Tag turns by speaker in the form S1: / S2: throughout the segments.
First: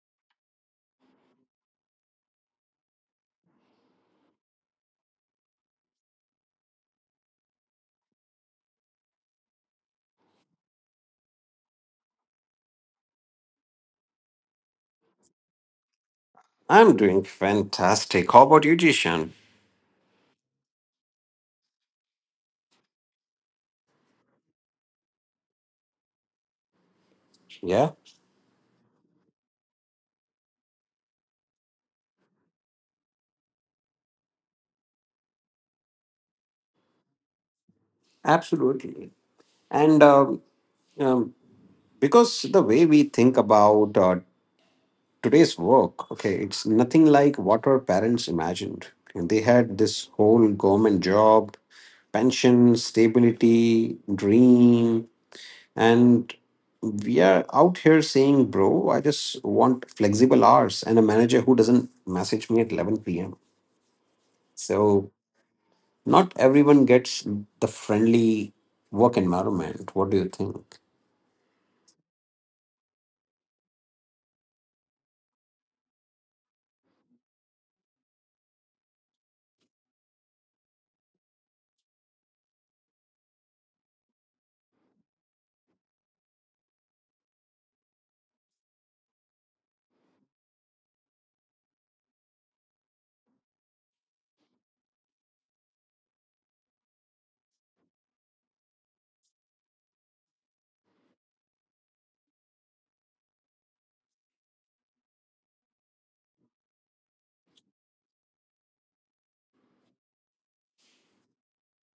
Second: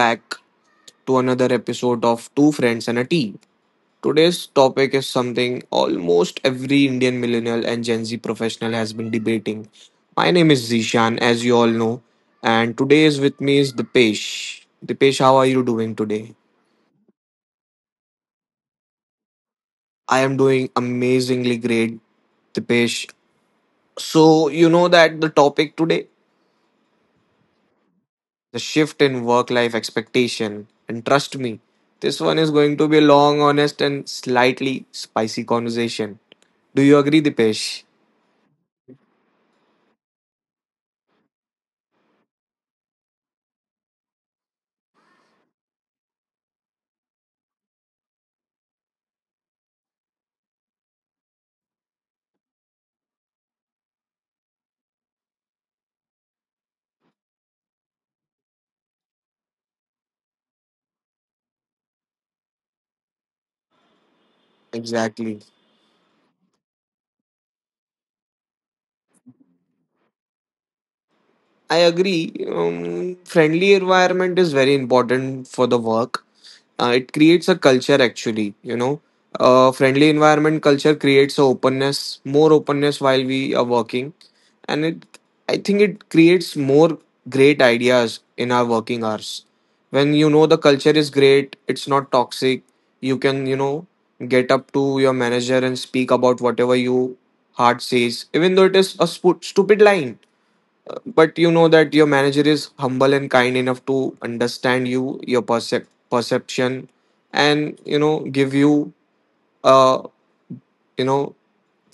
S1: back to another episode of Two Friends and a Tea. Today's topic is something almost every Indian millennial and Gen Z professional has been debating. My name is Zishan, as you all know, and today is with me is Dipesh. Dipesh, how are you doing today?
S2: I'm doing fantastic. How about you, Jishan?
S1: I am doing amazingly great, Dipesh. So, you know that the topic today?
S2: Yeah,
S1: The shift in work life expectation. And trust me, this one is going to be a long, honest, and slightly spicy conversation. Do you agree, Dipesh?
S2: absolutely. And um, because the way we think about today's work, okay, it's nothing like what our parents imagined. And they had this whole government job, pension, stability, dream, and we are out here saying, "Bro, I just want flexible hours and a manager who doesn't message me at 11 p.m." So
S1: Exactly.
S2: not everyone gets the friendly work environment. What do you think?
S1: I agree. Friendly environment is very important for the work. It creates a culture actually, a friendly environment culture creates a openness, more openness while we are working. And it I think it creates more great ideas in our working hours. When the culture is great, it's not toxic, you can, get up to your manager and speak about whatever you heart says, even though it is a stupid line. But you know that your manager is humble and kind enough to understand you, your perception, and give you a, you know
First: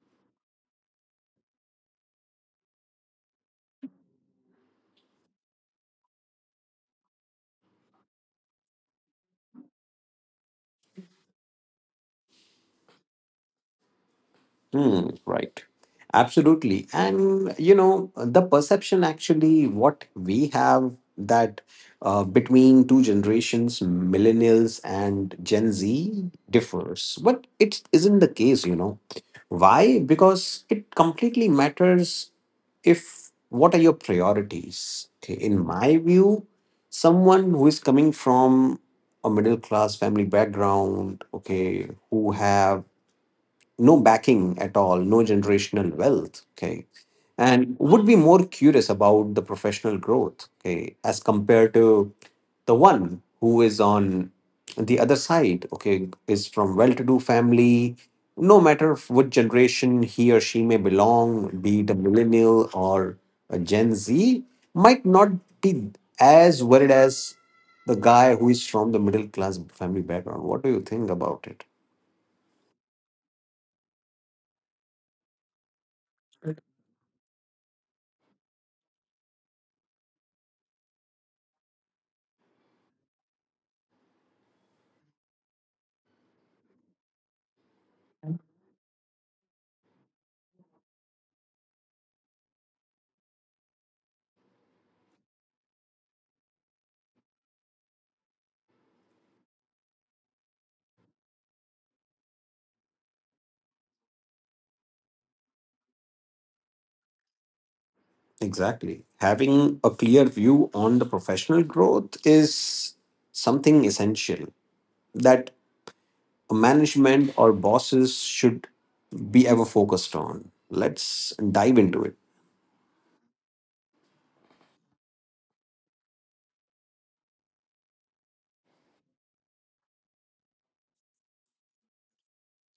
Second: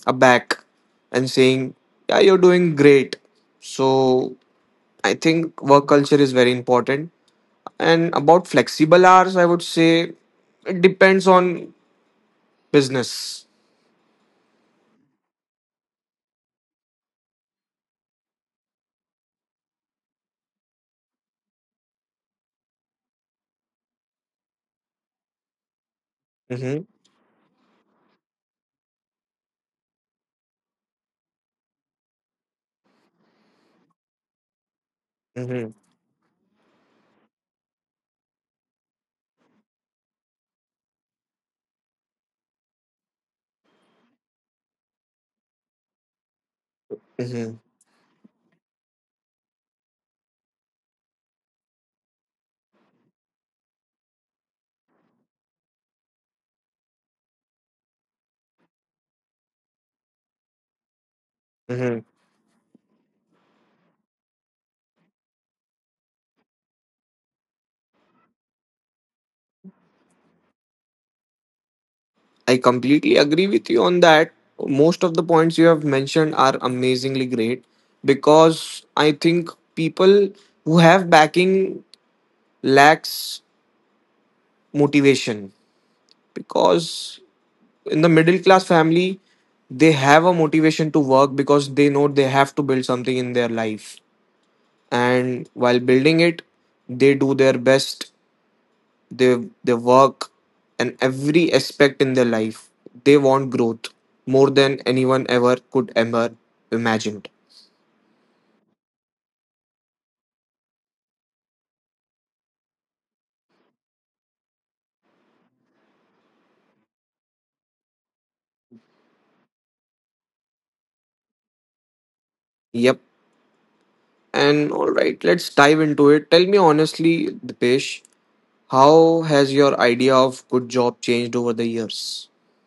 S1: a back, and saying, yeah, you're doing great. So I think work culture is very important. And about flexible hours, I would say it depends on business.
S2: Hmm, right. Absolutely. And, you know, the perception actually, what we have that between two generations, millennials and Gen Z,
S1: Mm-hmm.
S2: differs. But it isn't the case, you know. Why? Because it completely matters if what are your priorities. Okay. In
S1: Mm-hmm.
S2: my view, someone who is coming from a middle class family background, okay, who have no backing at all, no generational wealth. Okay.
S1: Mm-hmm.
S2: And would be more curious about the professional growth, okay, as compared to the one who is on the other side, okay, is from well to do family, no matter what generation he or she may belong, be it a
S1: Mm-hmm.
S2: millennial or a Gen Z, might not be as worried as the guy who is from the middle class family background. What do you think about it?
S1: I completely agree with you on that. Most of the points you have mentioned are amazingly great, because I think people who have backing lacks motivation, because in the middle class family they have a motivation to work because they know they have to build something in their life. And while building it, they do their best. They, work. And every aspect in their life, they want growth more than anyone ever could ever imagined.
S2: Exactly. Having a clear view on the professional growth is something essential that management or bosses should be ever focused on. Let's dive into it.
S1: Yep. And all right, let's dive into it. Tell me honestly, Dipesh, how has your idea of good job changed over the years?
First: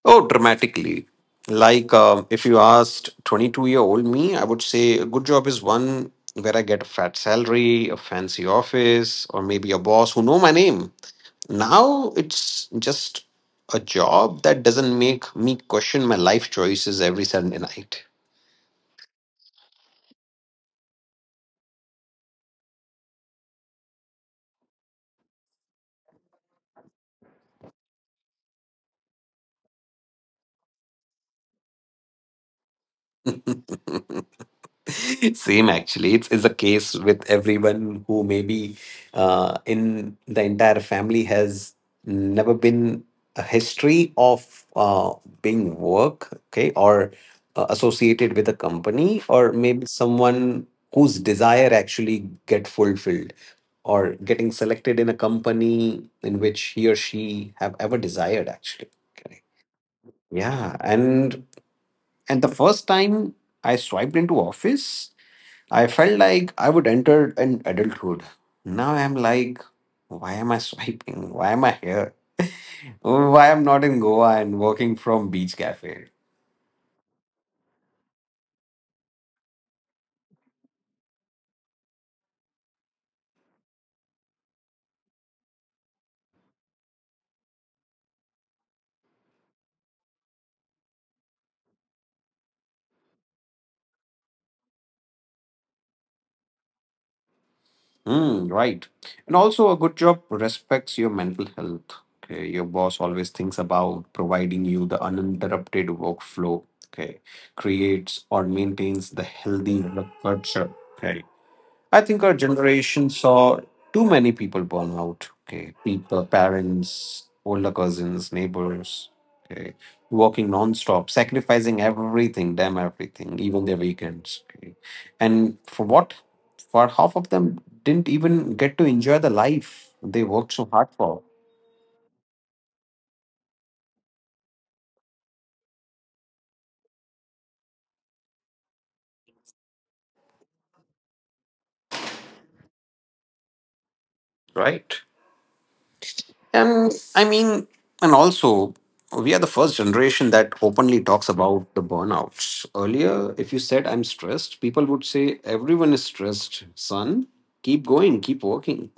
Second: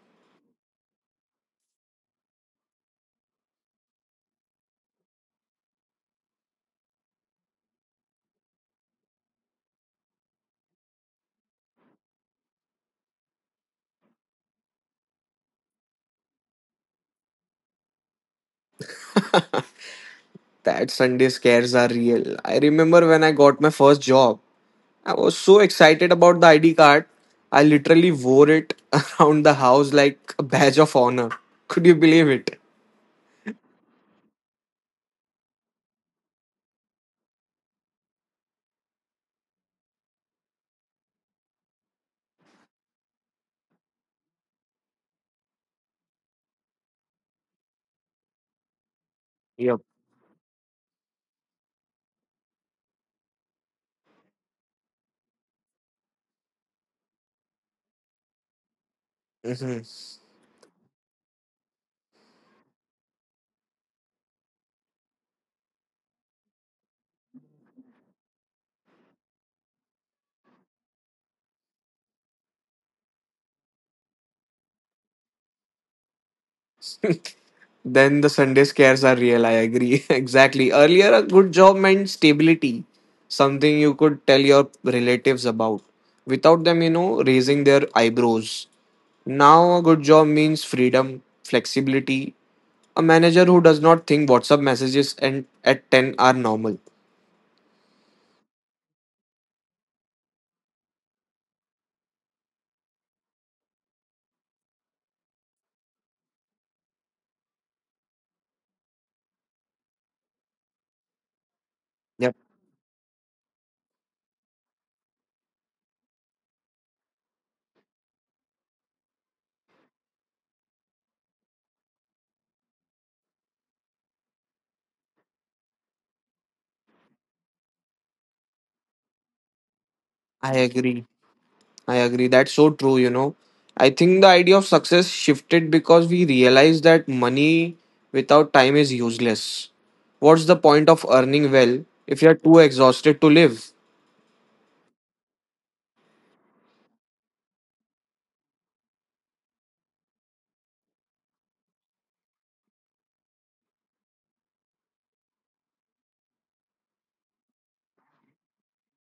S2: Oh, dramatically. Like if you asked 22-year-old me, I would say a good job is one where I get a fat salary, a fancy office, or maybe a boss who know my name. Now it's just a job that doesn't make me question my life choices every Sunday night.
S1: That Sunday scares are real. I remember when I got my first job, I was so excited about the ID card, I literally wore it around the house like a badge of honor. Could you believe it?
S2: Same actually. It's a case with everyone who maybe in the entire family has never been a history of being work, okay, or associated with a company, or maybe someone whose desire actually get fulfilled or getting selected in a company in which he or she have ever desired actually. Okay.
S1: Yep.
S2: Yeah, and the first time I swiped into office, I felt like I would enter an adulthood. Now I'm like, why am I swiping? Why am I here? Why I'm not in Goa and working from beach cafe?
S1: Then the Sunday scares are real, I agree. Exactly. Earlier, a good job meant stability, something you could tell your relatives about without them, you know, raising their eyebrows. Now, a good job means freedom, flexibility. A manager who does not think WhatsApp messages and at 10 are normal.
S2: Hmm, right. And also, a good job respects your mental health. Okay, your boss always thinks about providing you the uninterrupted workflow. Okay, creates or maintains the healthy work culture. Okay, I think
S1: Yep,
S2: our generation saw too many people burn out. Okay, people, parents, older cousins, neighbors, okay, working non-stop, sacrificing everything, damn everything, even their weekends. Okay, and for what? For half of them didn't even get to enjoy the life they
S1: I
S2: worked so hard
S1: agree.
S2: for.
S1: I agree. That's so true, you know. I think the idea of success shifted because we realized that money without time is useless. What's the point of earning well if you're too exhausted to live?
S2: Right. Um, I mean, and also, we are the first generation that openly talks about the burnouts. Earlier, if you said I'm stressed, people would say everyone is stressed, son. Keep going, keep working.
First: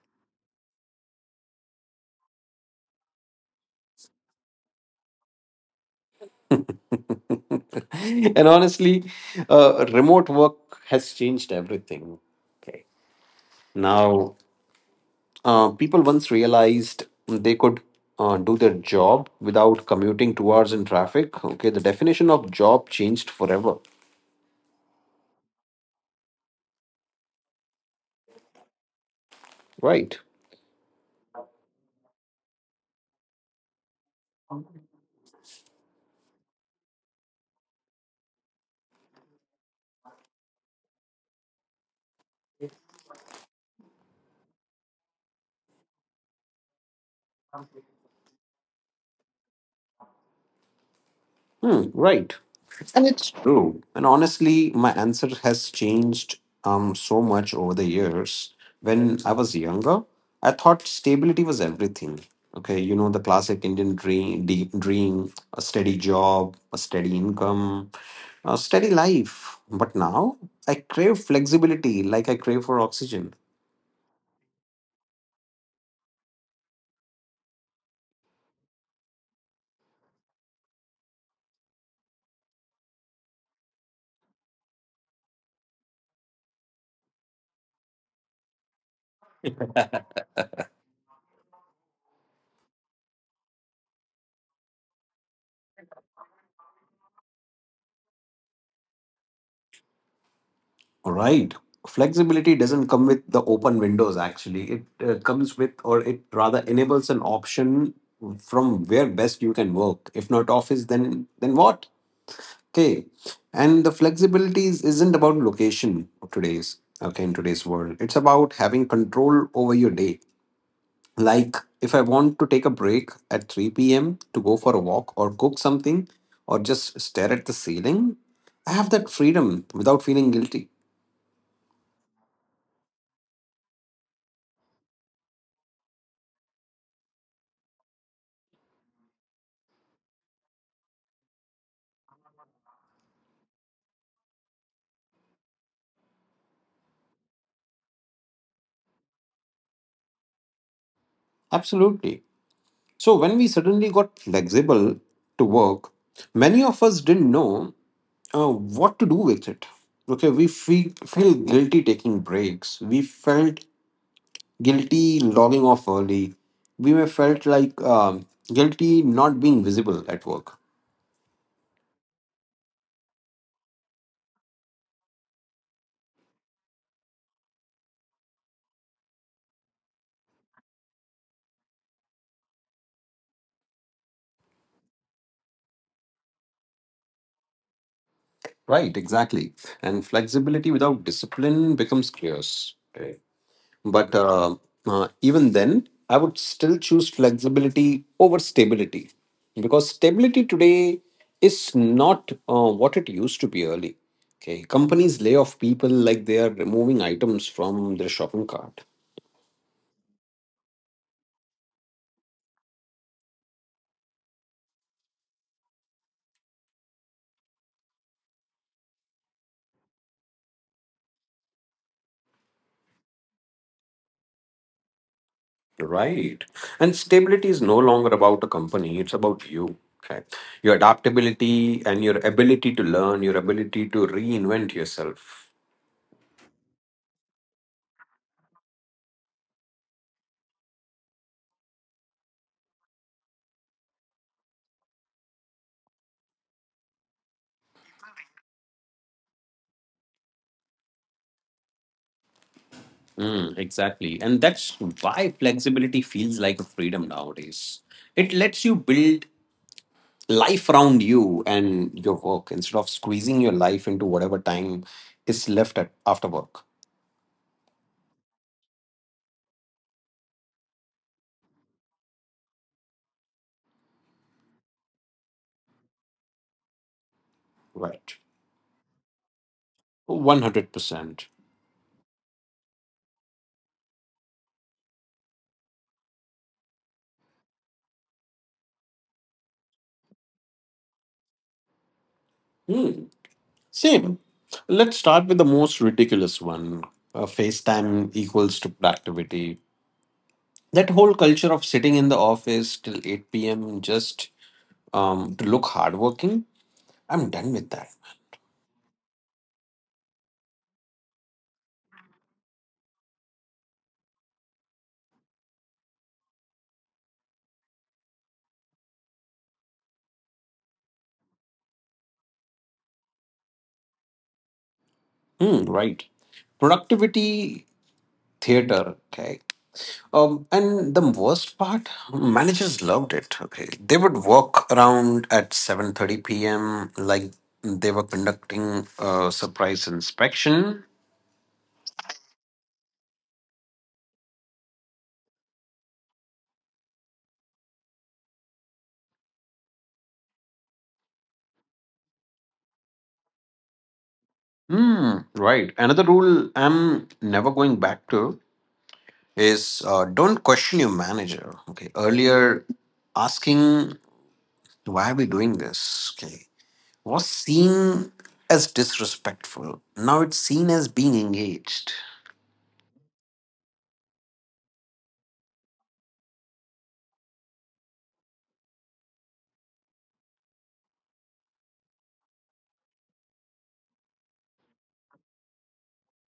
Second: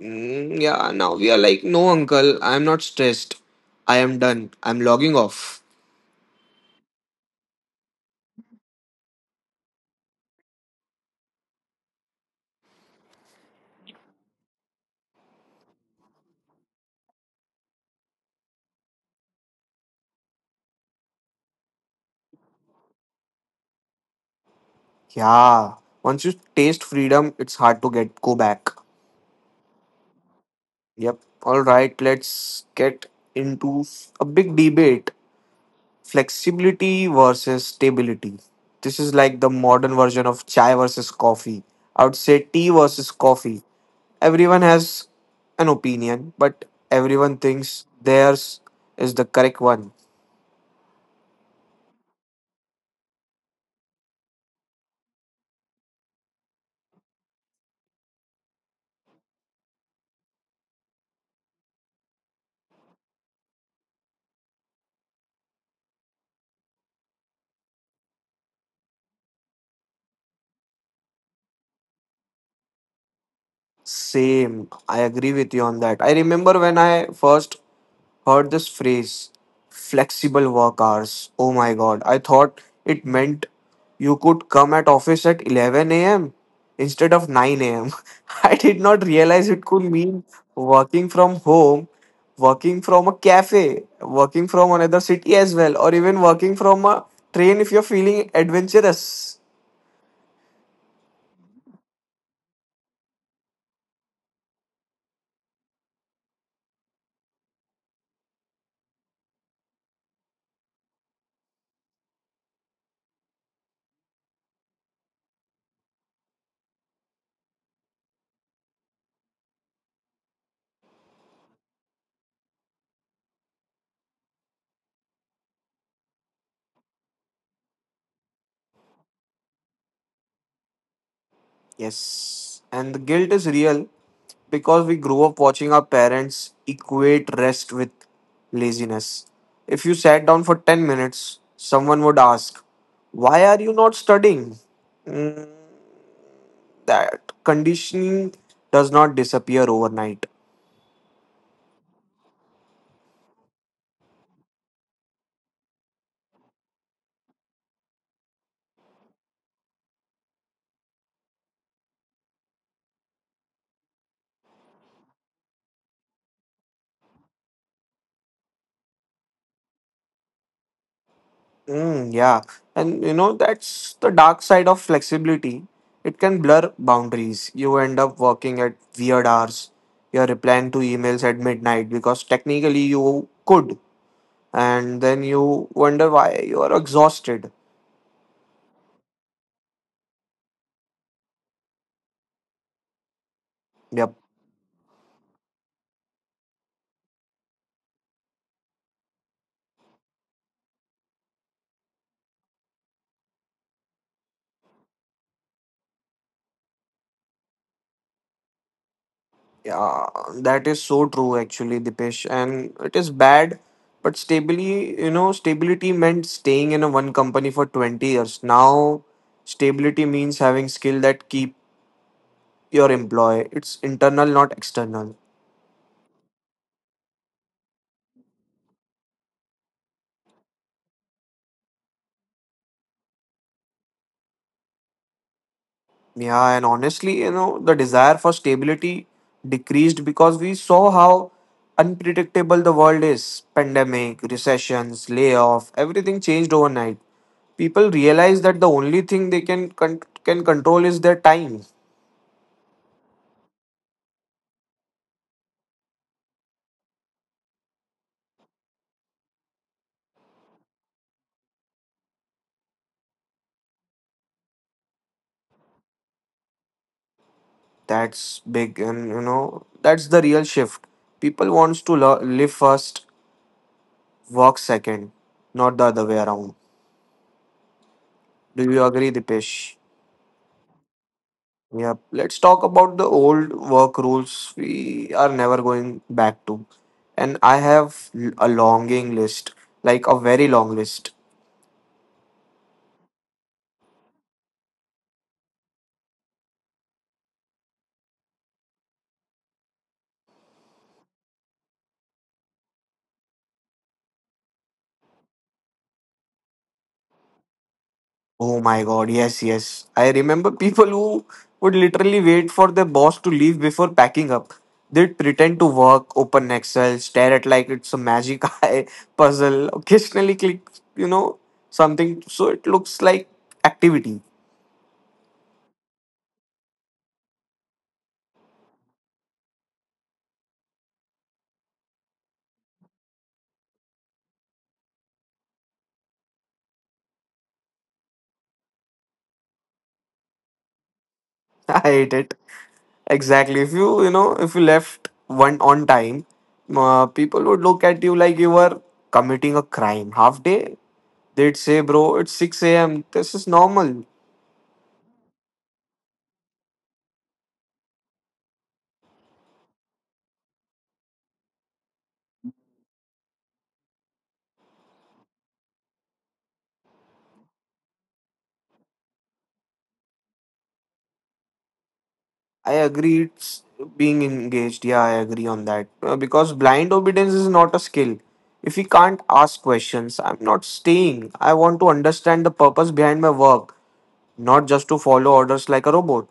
S1: Mm, yeah, now we are like, no, uncle, I'm not stressed. I am done. I'm logging off.
S2: And honestly, remote work has changed everything. Okay. Now, people once realized they could do their job without commuting 2 hours in traffic. Okay, the definition of job changed forever,
S1: Yeah, once you taste freedom, it's hard to get go back.
S2: right?
S1: Yep. All right, let's get into a big debate: flexibility versus stability. This is like the modern version of chai versus coffee. I would say tea versus coffee. Everyone has an opinion, but everyone thinks theirs is the correct one.
S2: Hmm, right. And it's true. And honestly, my answer has changed so much over the years. When I was younger, I thought stability was everything. Okay, you know the classic Indian dream, deep dream, a steady job, a steady income, a steady life. But now I crave flexibility, like I crave for oxygen.
S1: Same. I agree with you on that. I remember when I first heard this phrase, flexible work hours. Oh my god, I thought it meant you could come at office at 11 a.m. instead of 9 a.m. I did not realize it could mean working from home, working from a cafe, working from another city as well, or even working from a train if you're feeling adventurous.
S2: Right. Flexibility doesn't come with the open windows, actually. It comes with, or it rather enables an option from where best you can work. If not office, then what? Okay. And the flexibility isn't about location today's, okay, in today's world. It's about having control over your day. Like if I want to take a break at 3 p.m. to go for a walk or cook something or just stare at the ceiling, I have that freedom without feeling guilty.
S1: Yes, and the guilt is real because we grew up watching our parents equate rest with laziness. If you sat down for 10 minutes, someone would ask, why are you not studying? That conditioning does not disappear overnight.
S2: Absolutely. So, when we suddenly got flexible to work, many of us didn't know what to do with it. Okay, we feel guilty taking breaks. We felt guilty logging off early. We may felt like guilty not being visible at work.
S1: Mm, yeah, and you know, that's the dark side of flexibility. It can blur boundaries. You end up working at weird hours. You're replying to emails at midnight because technically you could, and then you wonder why you are exhausted.
S2: Right, exactly. And flexibility without discipline becomes chaos.
S1: Yep.
S2: But even then, I would still choose flexibility over stability because stability today is not what it used to be early. Okay, companies lay off people like they are removing items from their shopping cart.
S1: Yeah, that is so true actually, Dipesh. And it is bad, but stably, you know, stability meant staying in a one company for 20 years. Now, stability means having skill that keep your employee. It's internal, not external.
S2: Right. And stability is no longer about a company, it's about you. Okay. Your adaptability and your ability to learn, your ability to reinvent yourself.
S1: Yeah, and honestly, you know, the desire for stability decreased because we saw how unpredictable the world is. Pandemic, recessions, layoff, everything changed overnight. People realize that the only thing they can control is their time.
S2: Mm, exactly. And that's why flexibility feels like a freedom nowadays. It lets you build life around you and your work instead of squeezing your life into whatever time is left at, after work.
S1: That's big, and you know that's the real shift. People wants to live first, work second, not the other way around.
S2: Right.
S1: Do you agree, Dipesh?
S2: 100%.
S1: Yeah. Let's talk about the old work rules we are never going back to. And I have a longing list, like a very long list.
S2: Hmm. Same. Let's start with the most ridiculous one. FaceTime equals to productivity. That whole culture of sitting in the office till 8 p.m. just to look hardworking, I'm done with that.
S1: Oh my god, yes, yes. I remember people who would literally wait for their boss to leave before packing up. They'd pretend to work, open Excel, stare at like it's a magic eye puzzle, occasionally click, you know, something so it looks like activity.
S2: Hmm, right. Productivity theater. Okay. And the worst part, managers loved it. Okay. They would walk around at 7:30 p.m. like they were conducting a surprise inspection.
S1: I hate it. Exactly. If you, you know, if you left one on time, people would look at you like you were committing a crime. Half day, they'd say, bro, it's 6 a.m. This is normal.
S2: Hmm, right. Another rule I'm never going back to is don't question your manager. Okay. Earlier, asking why are we doing this? Okay. Was seen as disrespectful. Now it's seen as being engaged.
S1: I agree it's being engaged. Yeah, I agree on that. Because blind obedience is not a skill. If we can't ask questions, I'm not staying. I want to understand the purpose behind my work, not just to follow orders like a robot.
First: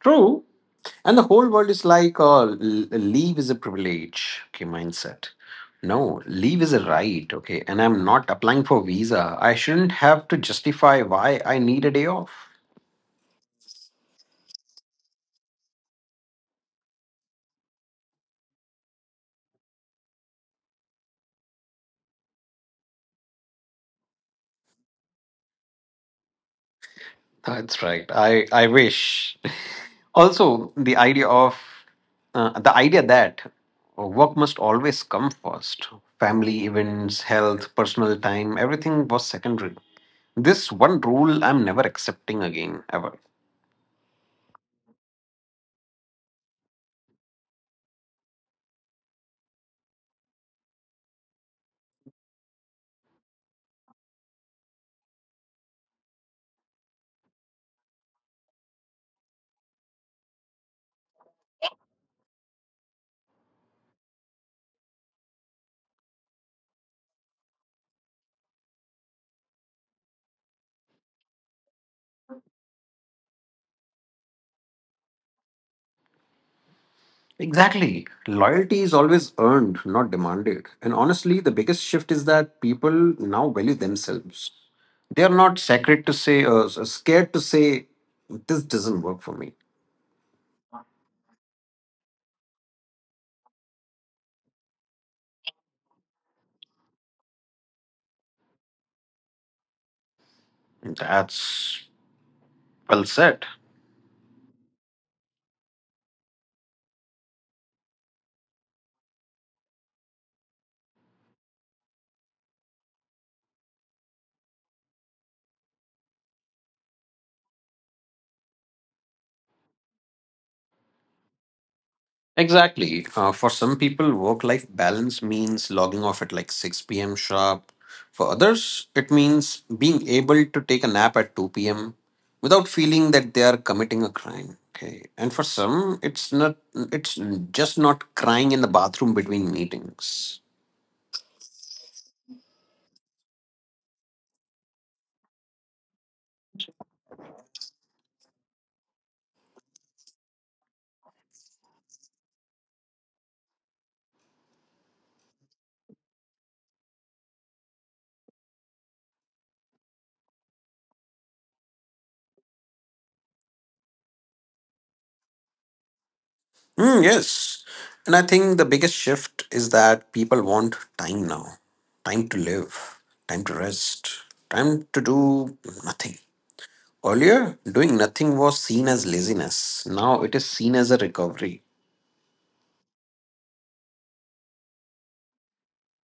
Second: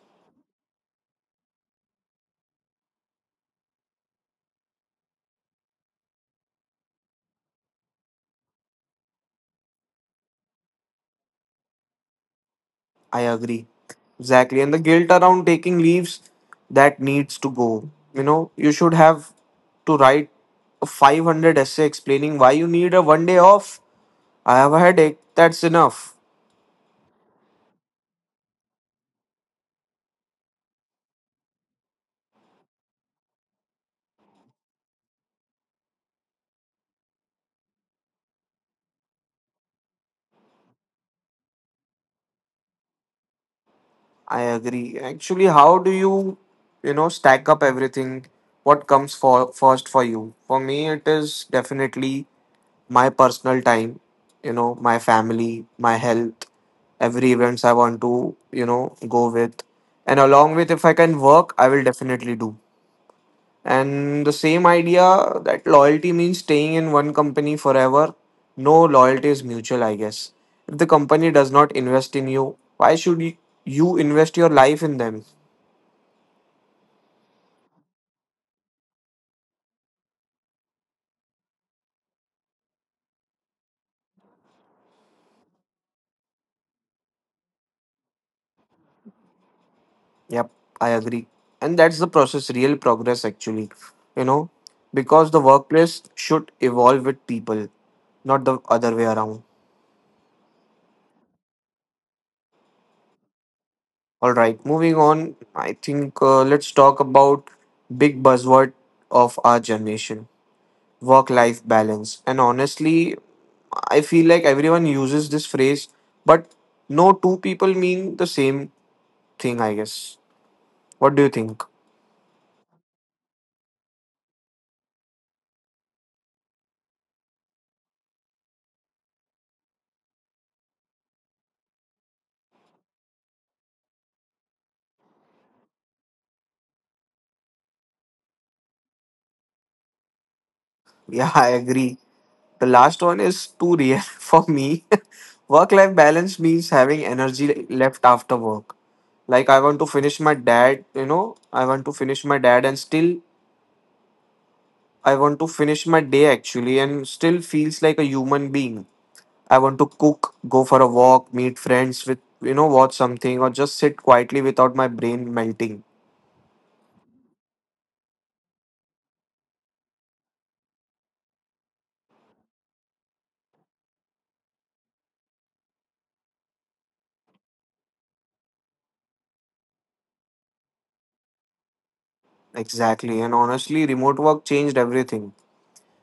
S2: True. And the whole world is like, oh, leave is a privilege, okay, mindset. No, leave is a right, okay. And I'm not applying for visa. I shouldn't have to justify why I need a day off.
S1: I agree. Exactly. And the guilt around taking leaves, that needs to go. You know, you should have to write a 500 essay explaining why you need a 1 day off. I have a headache. That's enough.
S2: That's right. I wish. Also, the idea that work must always come first. Family events, health, personal time, everything was secondary. This one rule I'm never accepting again, ever.
S1: I agree. Actually, how do you, you know, stack up everything? What comes for first for you? For me, it is definitely my personal time, you know, my family, my health, every events I want to, you know, go with. And along with if I can work, I will definitely do. And the same idea that loyalty means staying in one company forever. No, loyalty is mutual, I guess. If the company does not invest in you, why should you invest your life in them?
S2: Exactly. Loyalty is always earned, not demanded. And honestly, the biggest shift is that people now value themselves. They are not sacred to say, scared to say, this doesn't work for me.
S1: Yep, I agree. And that's the process, real progress, actually. You know, because the workplace should evolve with people, not the other way around.
S2: That's well said.
S1: All right, moving on. I think let's talk about big buzzword of our generation, work life balance. And honestly, I feel like everyone uses this phrase, but no two people mean the same thing, I guess. What do you think?
S2: Exactly. For some people, work life balance means logging off at like 6 p.m. sharp. For others, it means being able to take a nap at 2 p.m. without feeling that they are committing a crime. Okay. And for some, it's just not crying in the bathroom between meetings.
S1: Yeah, I agree. The last one is too real for me. Work life balance means having energy left after work. Like, I want to finish my dad, you know, I want to finish my day actually and still feels like a human being. I want to cook, go for a walk, meet friends with, you know, watch something or just sit quietly without my brain melting.
S2: Mm, yes. And I think the biggest shift is that people want time now, time to live, time to rest, time to do nothing. Earlier, doing nothing was seen as laziness. Now it is seen as a recovery.
S1: Exactly. And honestly, remote work changed everything.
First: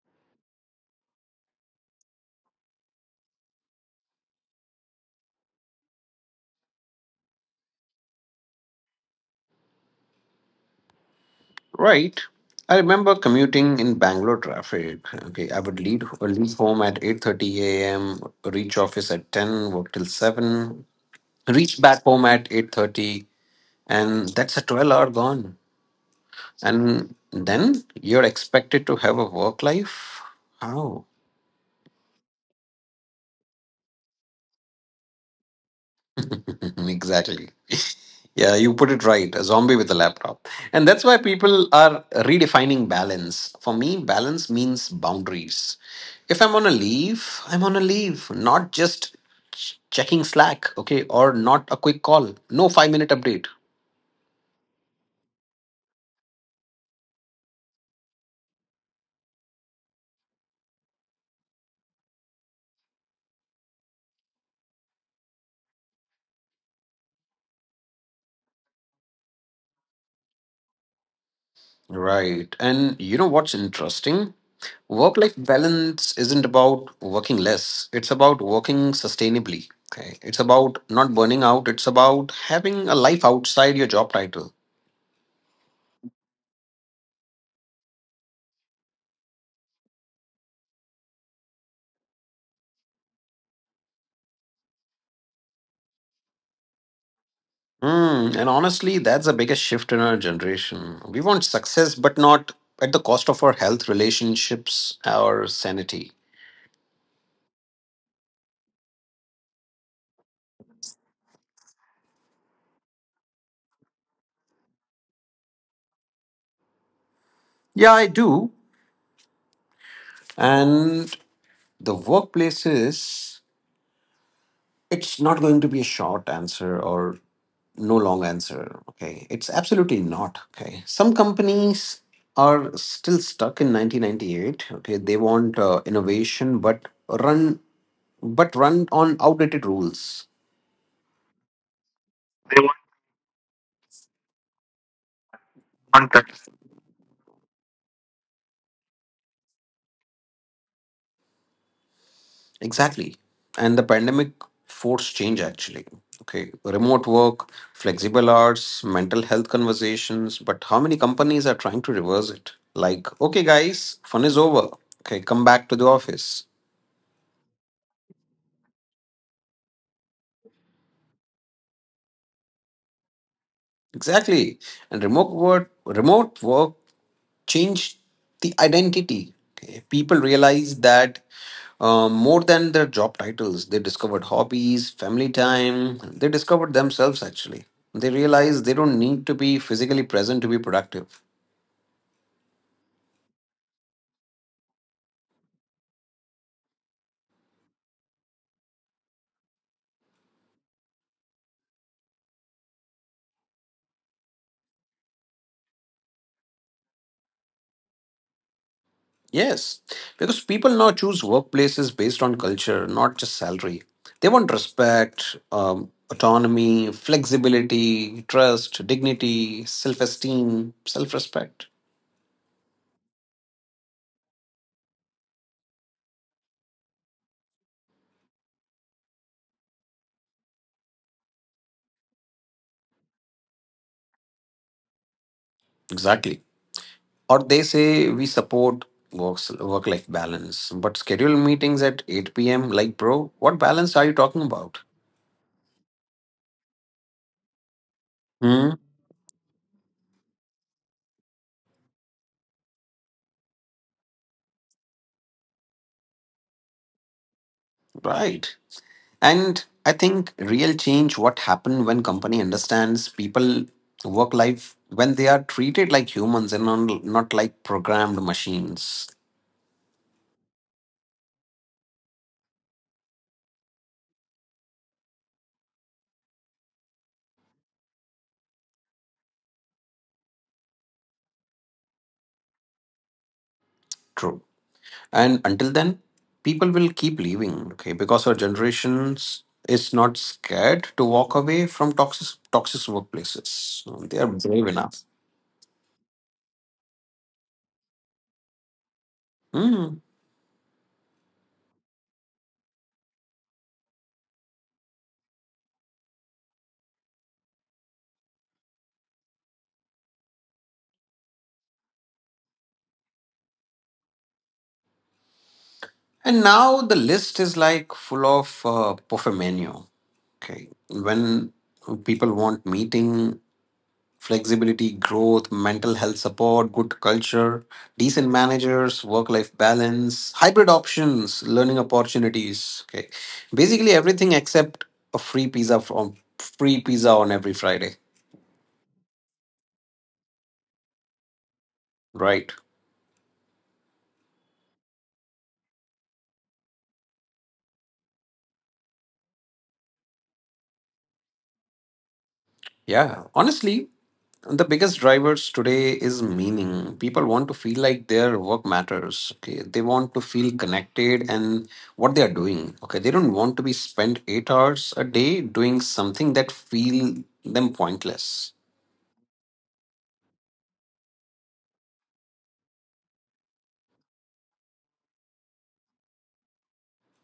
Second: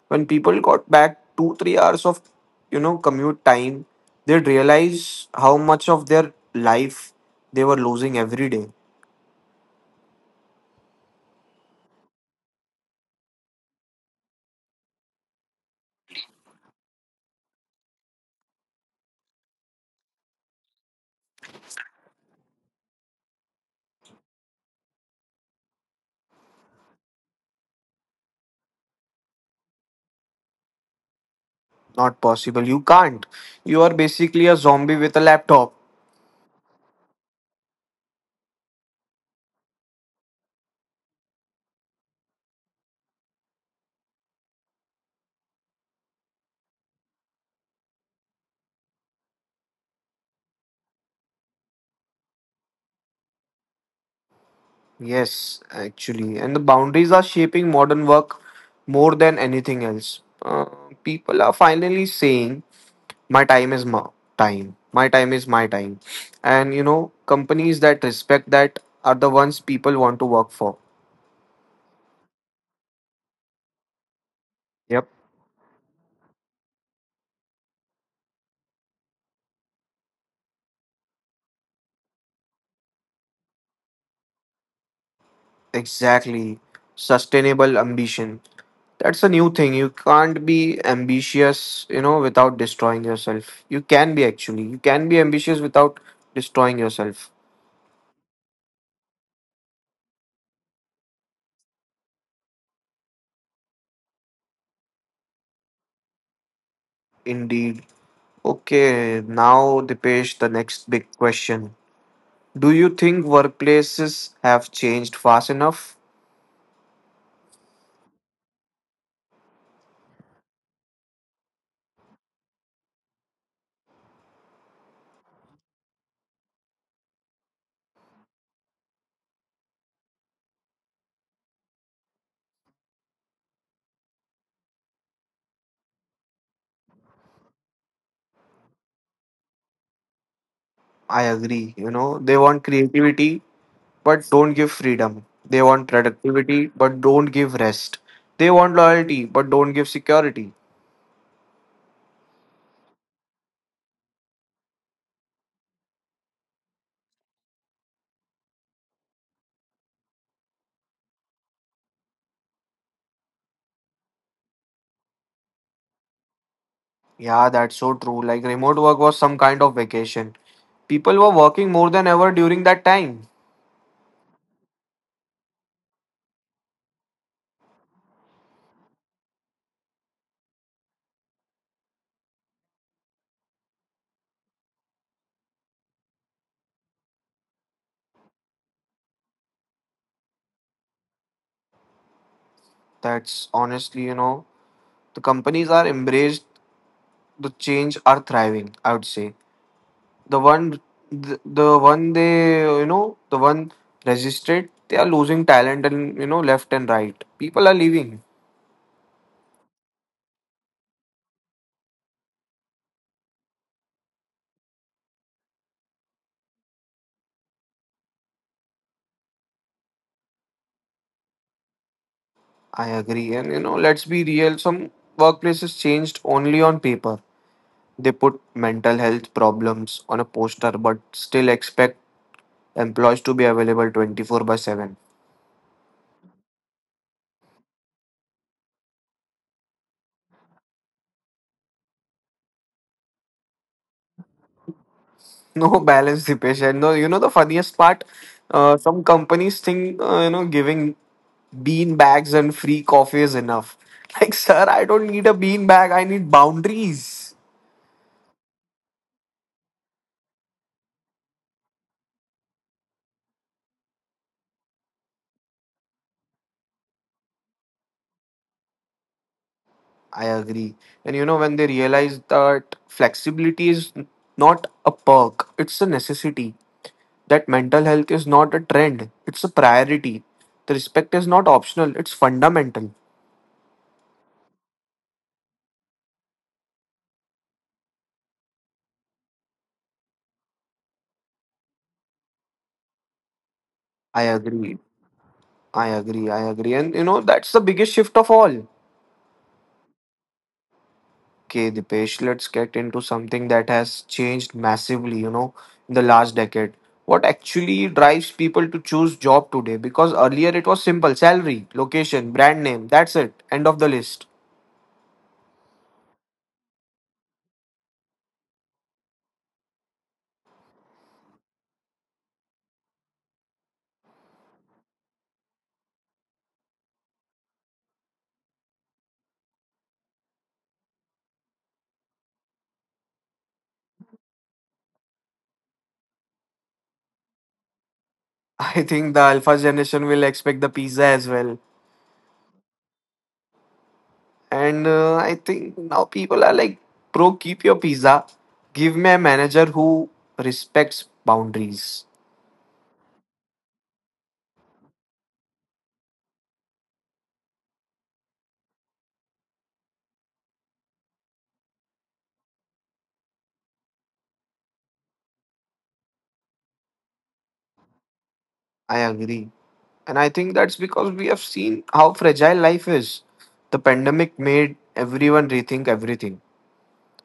S1: When people got back two, 3 hours of, you know, commute time, they'd realize how much of their life they were losing every day.
S2: Right. I remember commuting in Bangalore traffic. Okay, I would leave home at 8:30 a.m., reach office at 10, work till 7, reach back home at 8:30, and that's a 12-hour gone. And then you're expected to have a work life? How?
S1: Not possible. You can't. You are basically a zombie with a laptop.
S2: Exactly. Yeah, you put it right. A zombie with a laptop. And that's why people are redefining balance. For me, balance means boundaries. If I'm on a leave, I'm on a leave, not just checking Slack, okay, or not a quick call. No 5 minute update.
S1: Yes, actually. And the boundaries are shaping modern work more than anything else. People are finally saying, my time is my time. My time is my time. And, you know, companies that respect that are the ones people want to work for.
S2: Right. And you know what's interesting?
S1: Yep,
S2: Work life balance isn't about working less, it's about working sustainably. Okay. It's about not burning out, it's about having a life outside your job title.
S1: exactly. Sustainable ambition. That's a new thing. You can't be ambitious, you know, without destroying yourself. You can be actually. You can be ambitious without destroying yourself.
S2: Mm, and honestly, that's the biggest shift in our generation. We want success, but not at the cost of our health, relationships, our sanity.
S1: Indeed. Okay, now Dipesh, the next big question. Do you think workplaces have changed fast enough?
S2: Yeah, I do. And the workplaces, it's not going to be a short answer or no long answer. Okay. It's absolutely not. Okay. Some companies are still stuck in 1998. Okay. They want innovation, run, but run on outdated rules.
S1: I agree. You know, they want
S2: They
S1: creativity but don't give freedom. They want
S2: want
S1: productivity but don't give rest. They want loyalty but don't give security.
S2: exactly. And the pandemic forced change actually. Okay. Remote work, flexible hours, mental health conversations. But how many companies are trying to reverse it? Like, okay, guys, fun is over. Okay, come back to the office.
S1: Yeah, that's so true. Like remote work was some kind of vacation. People were working more than ever during that time.
S2: Exactly. And remote work changed the identity. Okay. People realize that more than their job titles, they discovered hobbies, family time. They discovered themselves actually. They realized they don't need to be physically present to be productive.
S1: That's honestly, you know, the companies are embraced the change are thriving, I would say. The one, the one they, you know, the one resisted, they are losing talent, and you know, left and right people are leaving.
S2: Yes, because people now choose workplaces based on culture, not just salary. They want respect, autonomy, flexibility, trust, dignity, self esteem, self respect.
S1: I agree. And you know, let's be real, some workplaces changed only on paper. They put mental health problems on a poster but still expect employees to be available 24 by 7.
S2: Exactly. Or they say we support work life balance but schedule meetings at 8 p.m. like bro what balance are you talking about?
S1: No balance the patient. No, you know, the funniest part,
S2: Hmm,
S1: some companies think you know, giving bean bags and free coffee is enough. Like, sir, I don't need a bean bag, I need boundaries.
S2: right. And I think real change what happen when company understands people work life, when they are treated like humans and not like programmed machines.
S1: I agree. And you know, when they realize that flexibility is not a perk, it's a necessity. That mental health is not a trend, it's a priority. The respect is not optional, it's fundamental.
S2: True. And until then people will keep leaving, okay, because our generations is not scared to walk away from toxic workplaces. So they
S1: I
S2: are brave
S1: agree.
S2: enough.
S1: I agree. And you know, that's the biggest shift of all.
S2: Hmm.
S1: Okay, Dipesh, let's get into something that has changed massively, you know, in the last decade. What actually drives people to choose job today? Because earlier it was simple salary, location, brand name, that's it, end of the list.
S2: And now the list is like full of buffet menu. Okay, when people want meeting flexibility, growth, mental health support, good culture, decent managers, work life balance, hybrid options, learning opportunities. Okay. Basically everything except a free pizza from free pizza on every Friday.
S1: I think the alpha generation will expect the pizza as well.
S2: Right.
S1: And I think now people are like, bro, keep your pizza. Give me a manager who respects boundaries.
S2: Yeah, honestly, the biggest drivers today is meaning. People want to feel like their work matters. Okay, they want to feel connected and what they are doing. Okay, they don't want to be spent 8 hours a day doing something that feel them pointless.
S1: I agree. And I think that's because we have seen how fragile life is. The pandemic made everyone rethink everything.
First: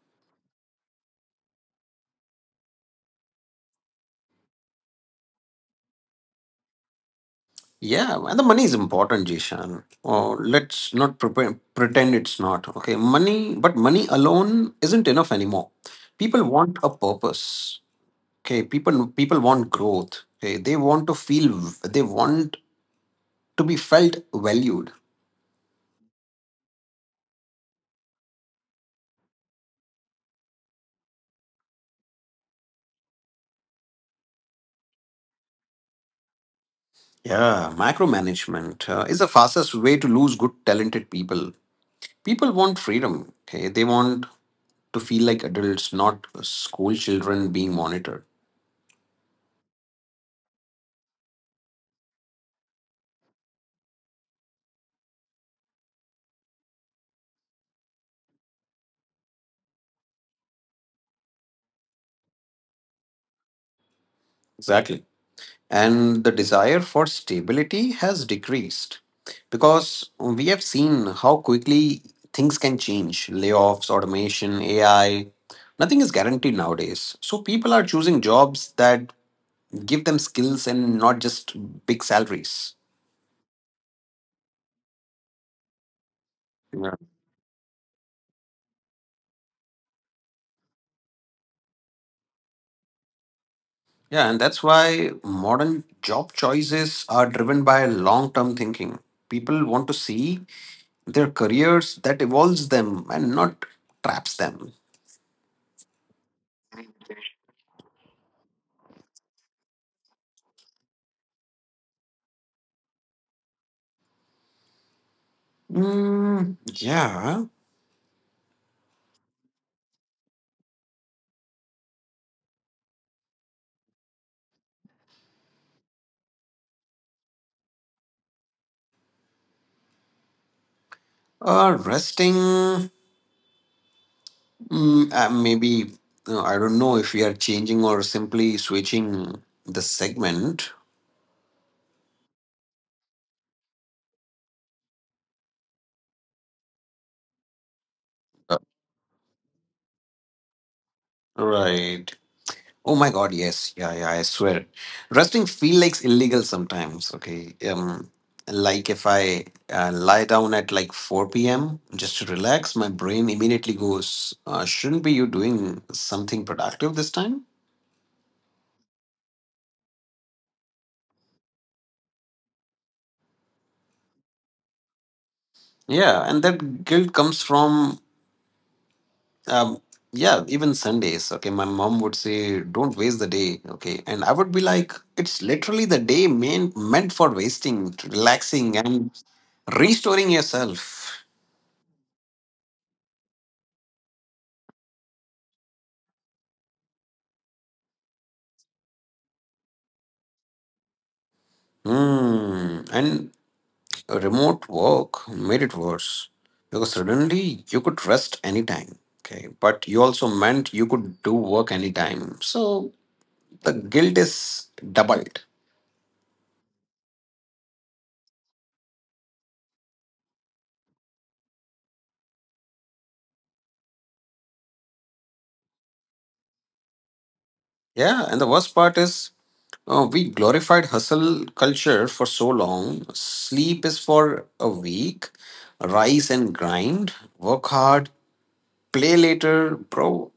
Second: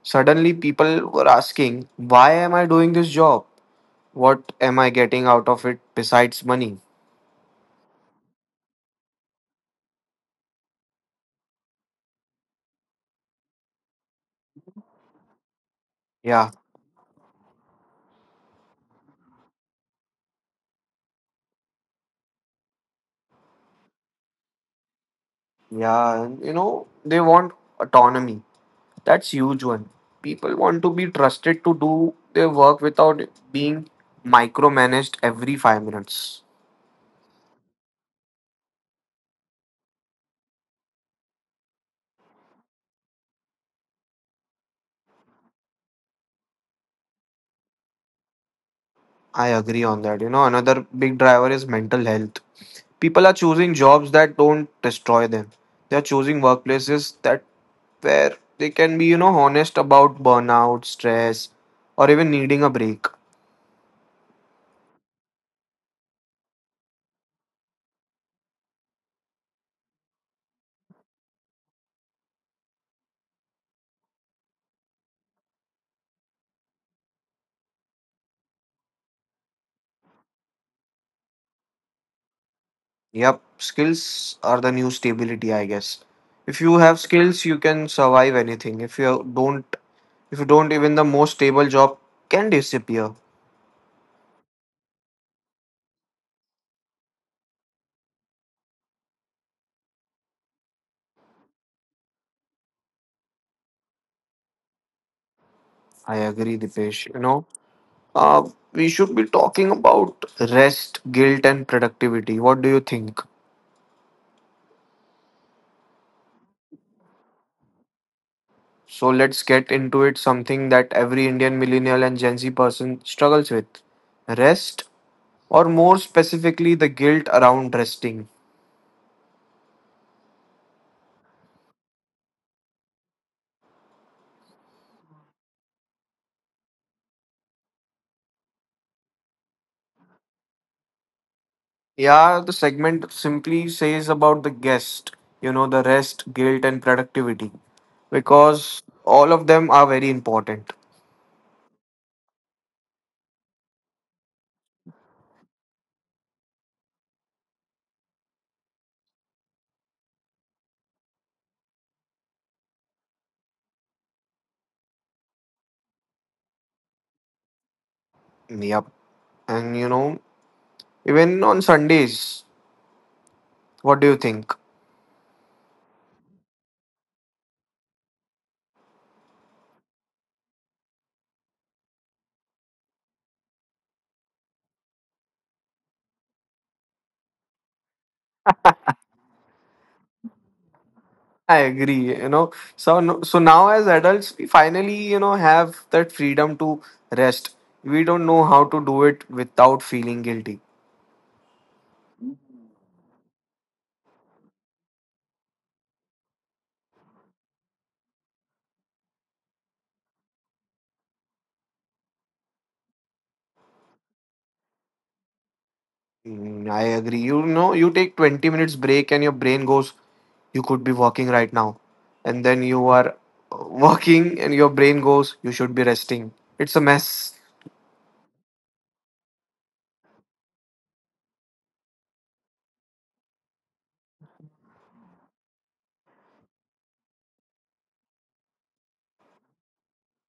S1: Suddenly, people were asking, why am I doing this job? What am I getting out of it besides money?
S2: Yeah, and the money is important, Jishan. Oh, let's not pretend it's not. Okay, money, but money alone isn't enough anymore. People
S1: Yeah,
S2: want a purpose. Okay, people want growth. Okay, they want to feel, they want to be felt valued.
S1: yeah. and You know, they want autonomy. That's huge one. People want to be trusted to do their work without being micromanaged every 5 minutes.
S2: Yeah, micromanagement is the fastest way to lose good, talented people. People want freedom. Okay, they want to feel like adults, not school children being monitored.
S1: I agree on that. You know, another big driver is mental health. People are choosing jobs that don't destroy them. They are choosing workplaces that where they can be, you know, honest about burnout, stress, or even needing a break.
S2: Exactly. And the desire for stability has decreased because we have seen how quickly things can change: layoffs, automation, AI. Nothing is guaranteed nowadays. So people are choosing jobs that give them skills and not just big salaries.
S1: Yep, skills are the new stability, I guess. If you
S2: Yeah.
S1: have skills, you can survive anything. If you don't, even the most stable job can disappear.
S2: Yeah, and that's why modern job choices are driven by long term thinking. People want to see their careers that evolves them and not traps them.
S1: I agree, Dipesh. You know, Uh, we should be talking about rest, guilt, and productivity. What do you think?
S2: Mm, yeah,
S1: So let's get into it. Something that every Indian millennial and Gen Z person struggles with rest, or more specifically, the guilt around resting.
S2: resting, maybe, I don't know if we are changing or simply switching the segment.
S1: Yeah, the segment simply says about the guest, you know, the rest, guilt, and productivity,
S2: Uh,
S1: because all of them are very important.
S2: Right. Oh my God, yes. Yeah, yeah, I swear. Resting feel like illegal sometimes, okay? Like if I lie down at like 4 p.m. just to relax, my brain immediately goes, shouldn't be you doing something productive this time?
S1: Yep. And you know, even on Sundays, what do you think?
S2: Yeah, and that guilt comes from, um, yeah, even Sundays, okay? My mom would say, don't waste the day, okay? And I would be like, it's literally the day meant for wasting, relaxing, and restoring yourself.
S1: I agree, you know. So no- so now as adults, we finally, you know, have that freedom to rest. We don't know how to do it without feeling guilty.
S2: Hmm, and remote work made it worse because suddenly you could rest anytime. Okay, but you also meant you could do work anytime. So the guilt is doubled.
S1: I agree. You know, you take 20 minutes break and your brain goes, you could be walking right now. And then you are walking and your brain goes, you should be resting. It's a mess.
S2: Yeah, and the worst part is we glorified hustle culture for so long. Sleep is for a week, rise and grind, work hard, play later, bro.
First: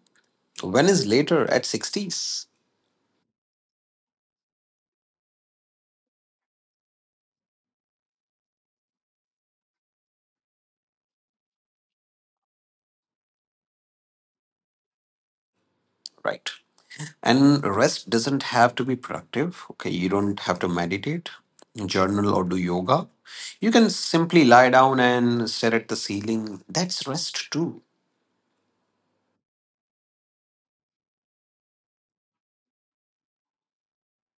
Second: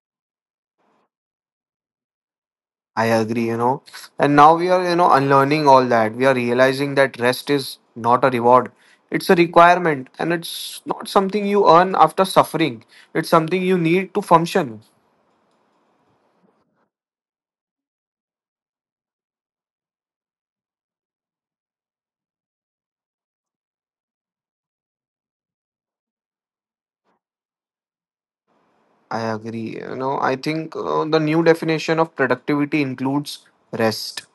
S2: When is later, at 60s?
S1: I agree, you know. And now we are, you know, unlearning all that. We are realizing that rest is not a reward. It's a requirement and it's not something you earn after suffering. It's something you need to function.
S2: Right. And rest doesn't have to be productive. Okay, you don't have to meditate, journal, or do yoga. You can simply lie down and stare at the ceiling. That's rest too.
S1: I agree. You know, I think the new definition of productivity includes rest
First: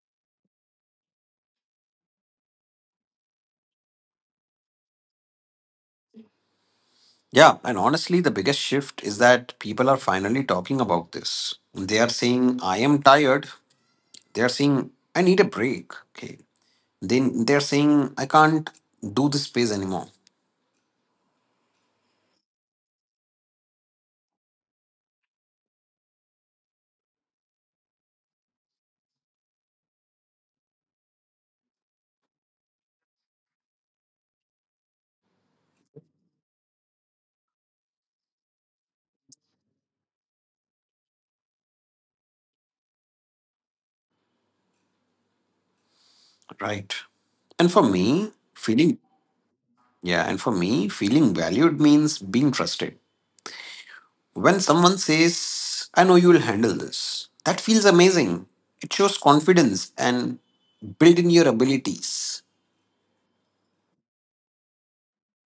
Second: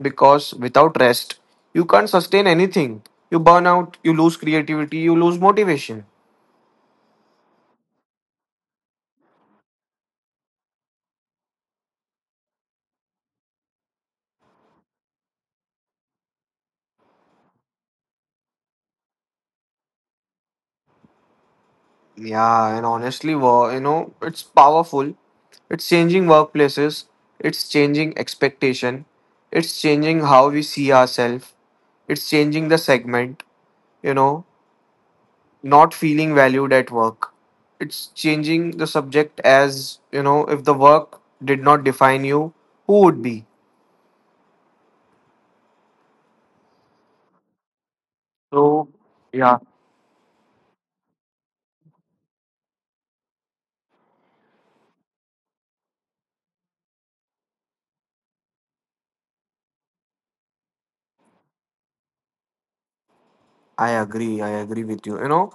S1: because without rest, you can't sustain anything. You burn out, you lose creativity, you lose motivation.
S2: Yeah, and honestly, the biggest shift is that people are finally talking about this. They are saying, I am tired. They are saying, I need a break. Okay. Then they're saying, I can't do this space anymore.
S1: Yeah, and honestly, you know, it's powerful. It's changing workplaces, it's changing expectation, it's changing how we see ourselves, it's changing the segment, you know, not feeling valued at work. It's changing the subject as, you know, if the work did not define you, who would be?
S2: Right. And for me,
S1: So,
S2: feeling,
S1: yeah,
S2: yeah, and for me, feeling valued means being trusted. When someone says, I know you'll handle this, that feels amazing. It shows confidence and build in your abilities.
S1: I agree with you. You know,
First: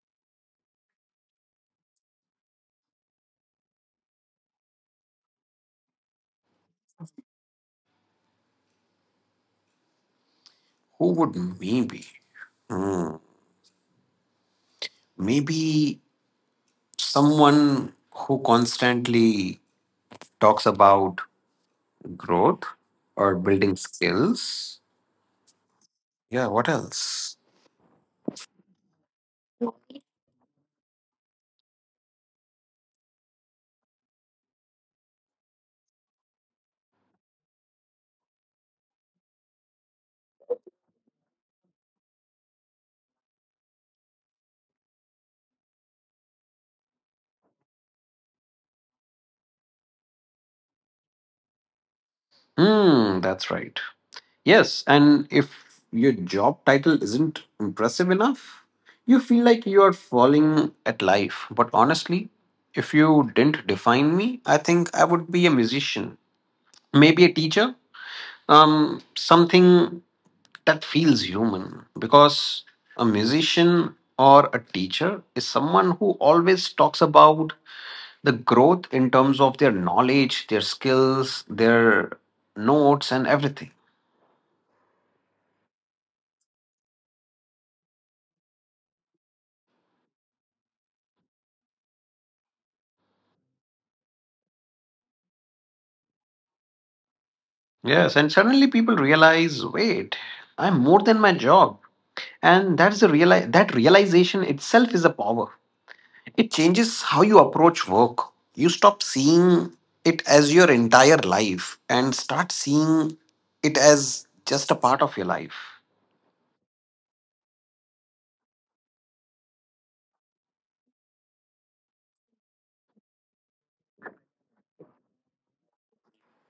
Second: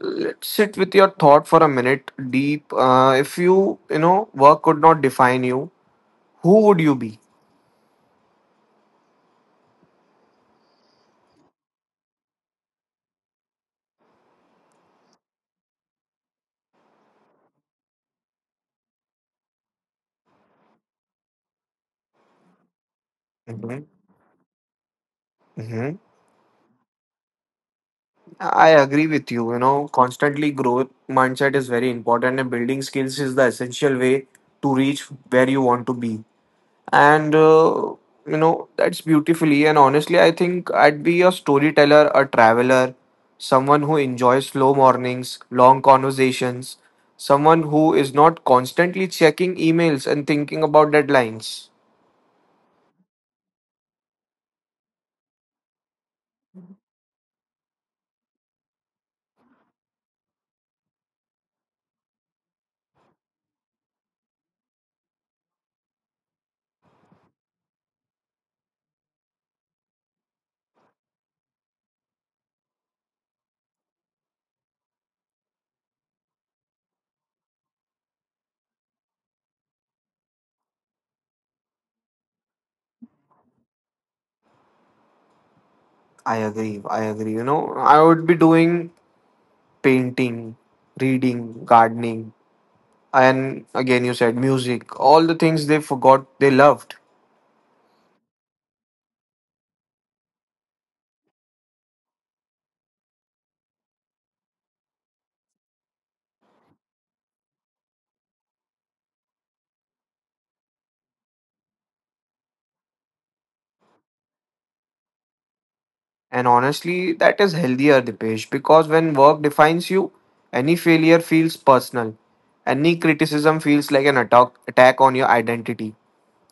S1: let's sit with your thought for a minute deep. If you, you know, work could not define you, who would you be?
S2: Who would maybe? Hmm. Maybe someone who constantly talks about growth or building
S1: hmm
S2: skills.
S1: hmm.
S2: Yeah, what else?
S1: I agree with you. You know, constantly growth mindset is very important, and building skills is the essential way to reach where you want to be. And you know, that's beautifully and honestly, I think I'd be a storyteller, a traveler, someone who enjoys slow mornings, long conversations, someone who is not constantly checking emails and thinking about deadlines.
S2: Hmm, that's right. Yes, and if your job title isn't impressive enough, you feel like you are falling at life. But honestly, if you didn't define me, I think I would be a musician, maybe a teacher, something that feels human. Because a musician or a teacher is someone who always talks about the growth in terms of their knowledge, their skills, their notes, and everything.
S1: I agree. You know, I would be doing painting, reading, gardening, and again, you said music, all the things they forgot they loved.
S2: Yes, and suddenly people realize, wait, I'm more than my job. And that's the that realization itself is a power. It changes how you approach work. You stop seeing it as your entire life and start seeing it as just a part of your life.
S1: And honestly, that is healthier, Dipesh, because when work defines you, any failure feels personal. Any criticism feels like an attack on your identity.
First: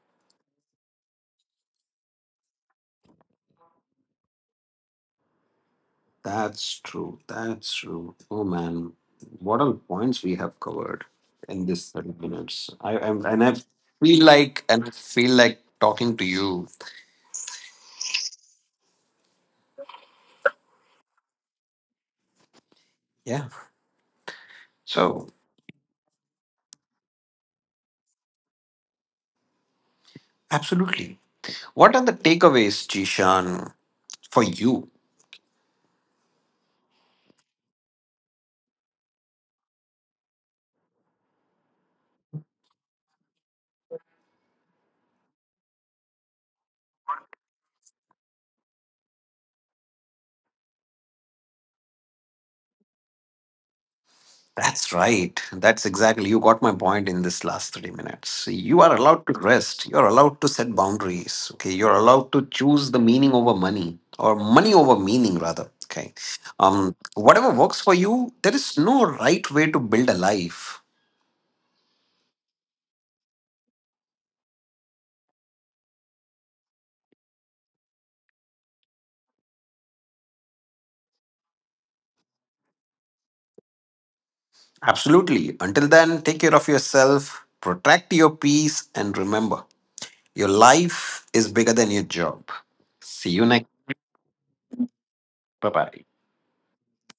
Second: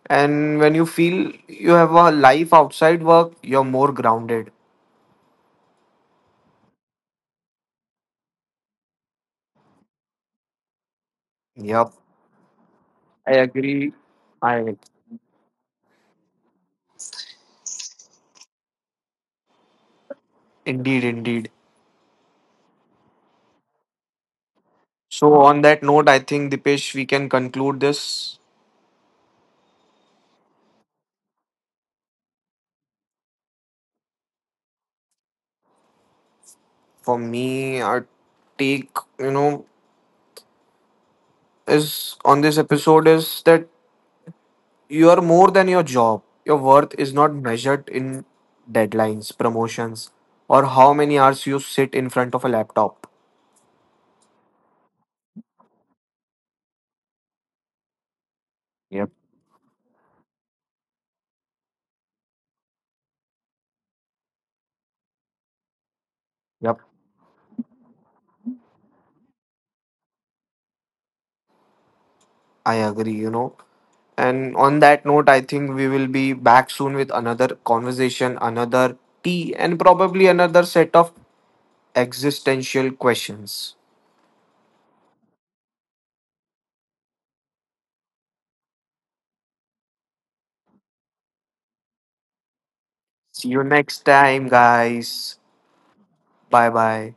S1: And when you feel you have a life outside work, you're more grounded.
S2: That's true. That's true. Oh man, what all points we have covered in this
S1: Yep,
S2: 30 minutes. I, I'm,
S1: I
S2: and I
S1: agree.
S2: feel like
S1: I
S2: talking to you.
S1: indeed.
S2: Yeah. So
S1: So, on that note, I think Dipesh, we can conclude this.
S2: absolutely. What are the takeaways, Jishan, for you?
S1: For me, our take, you know, is on this episode is that you are more than your job. Your worth is not measured in deadlines, promotions, or how many hours you sit in front of a laptop.
S2: That's right. That's exactly you got my point in this last 30 minutes. You are
S1: Yep.
S2: allowed to rest. You're allowed to set boundaries. Okay. You're allowed to choose the meaning over money or money over meaning rather. Okay.
S1: Yep.
S2: Whatever works for you, there is no right way to build a life.
S1: I agree, you know. And on that note, I think we will be back soon with another conversation, another tea, and probably another set of existential questions.
S2: Absolutely. Until then, take care of yourself, protect your peace, and remember, your life is bigger than your job. See you
S1: See you
S2: next.
S1: next time, guys.
S2: Bye bye.
S1: Bye bye.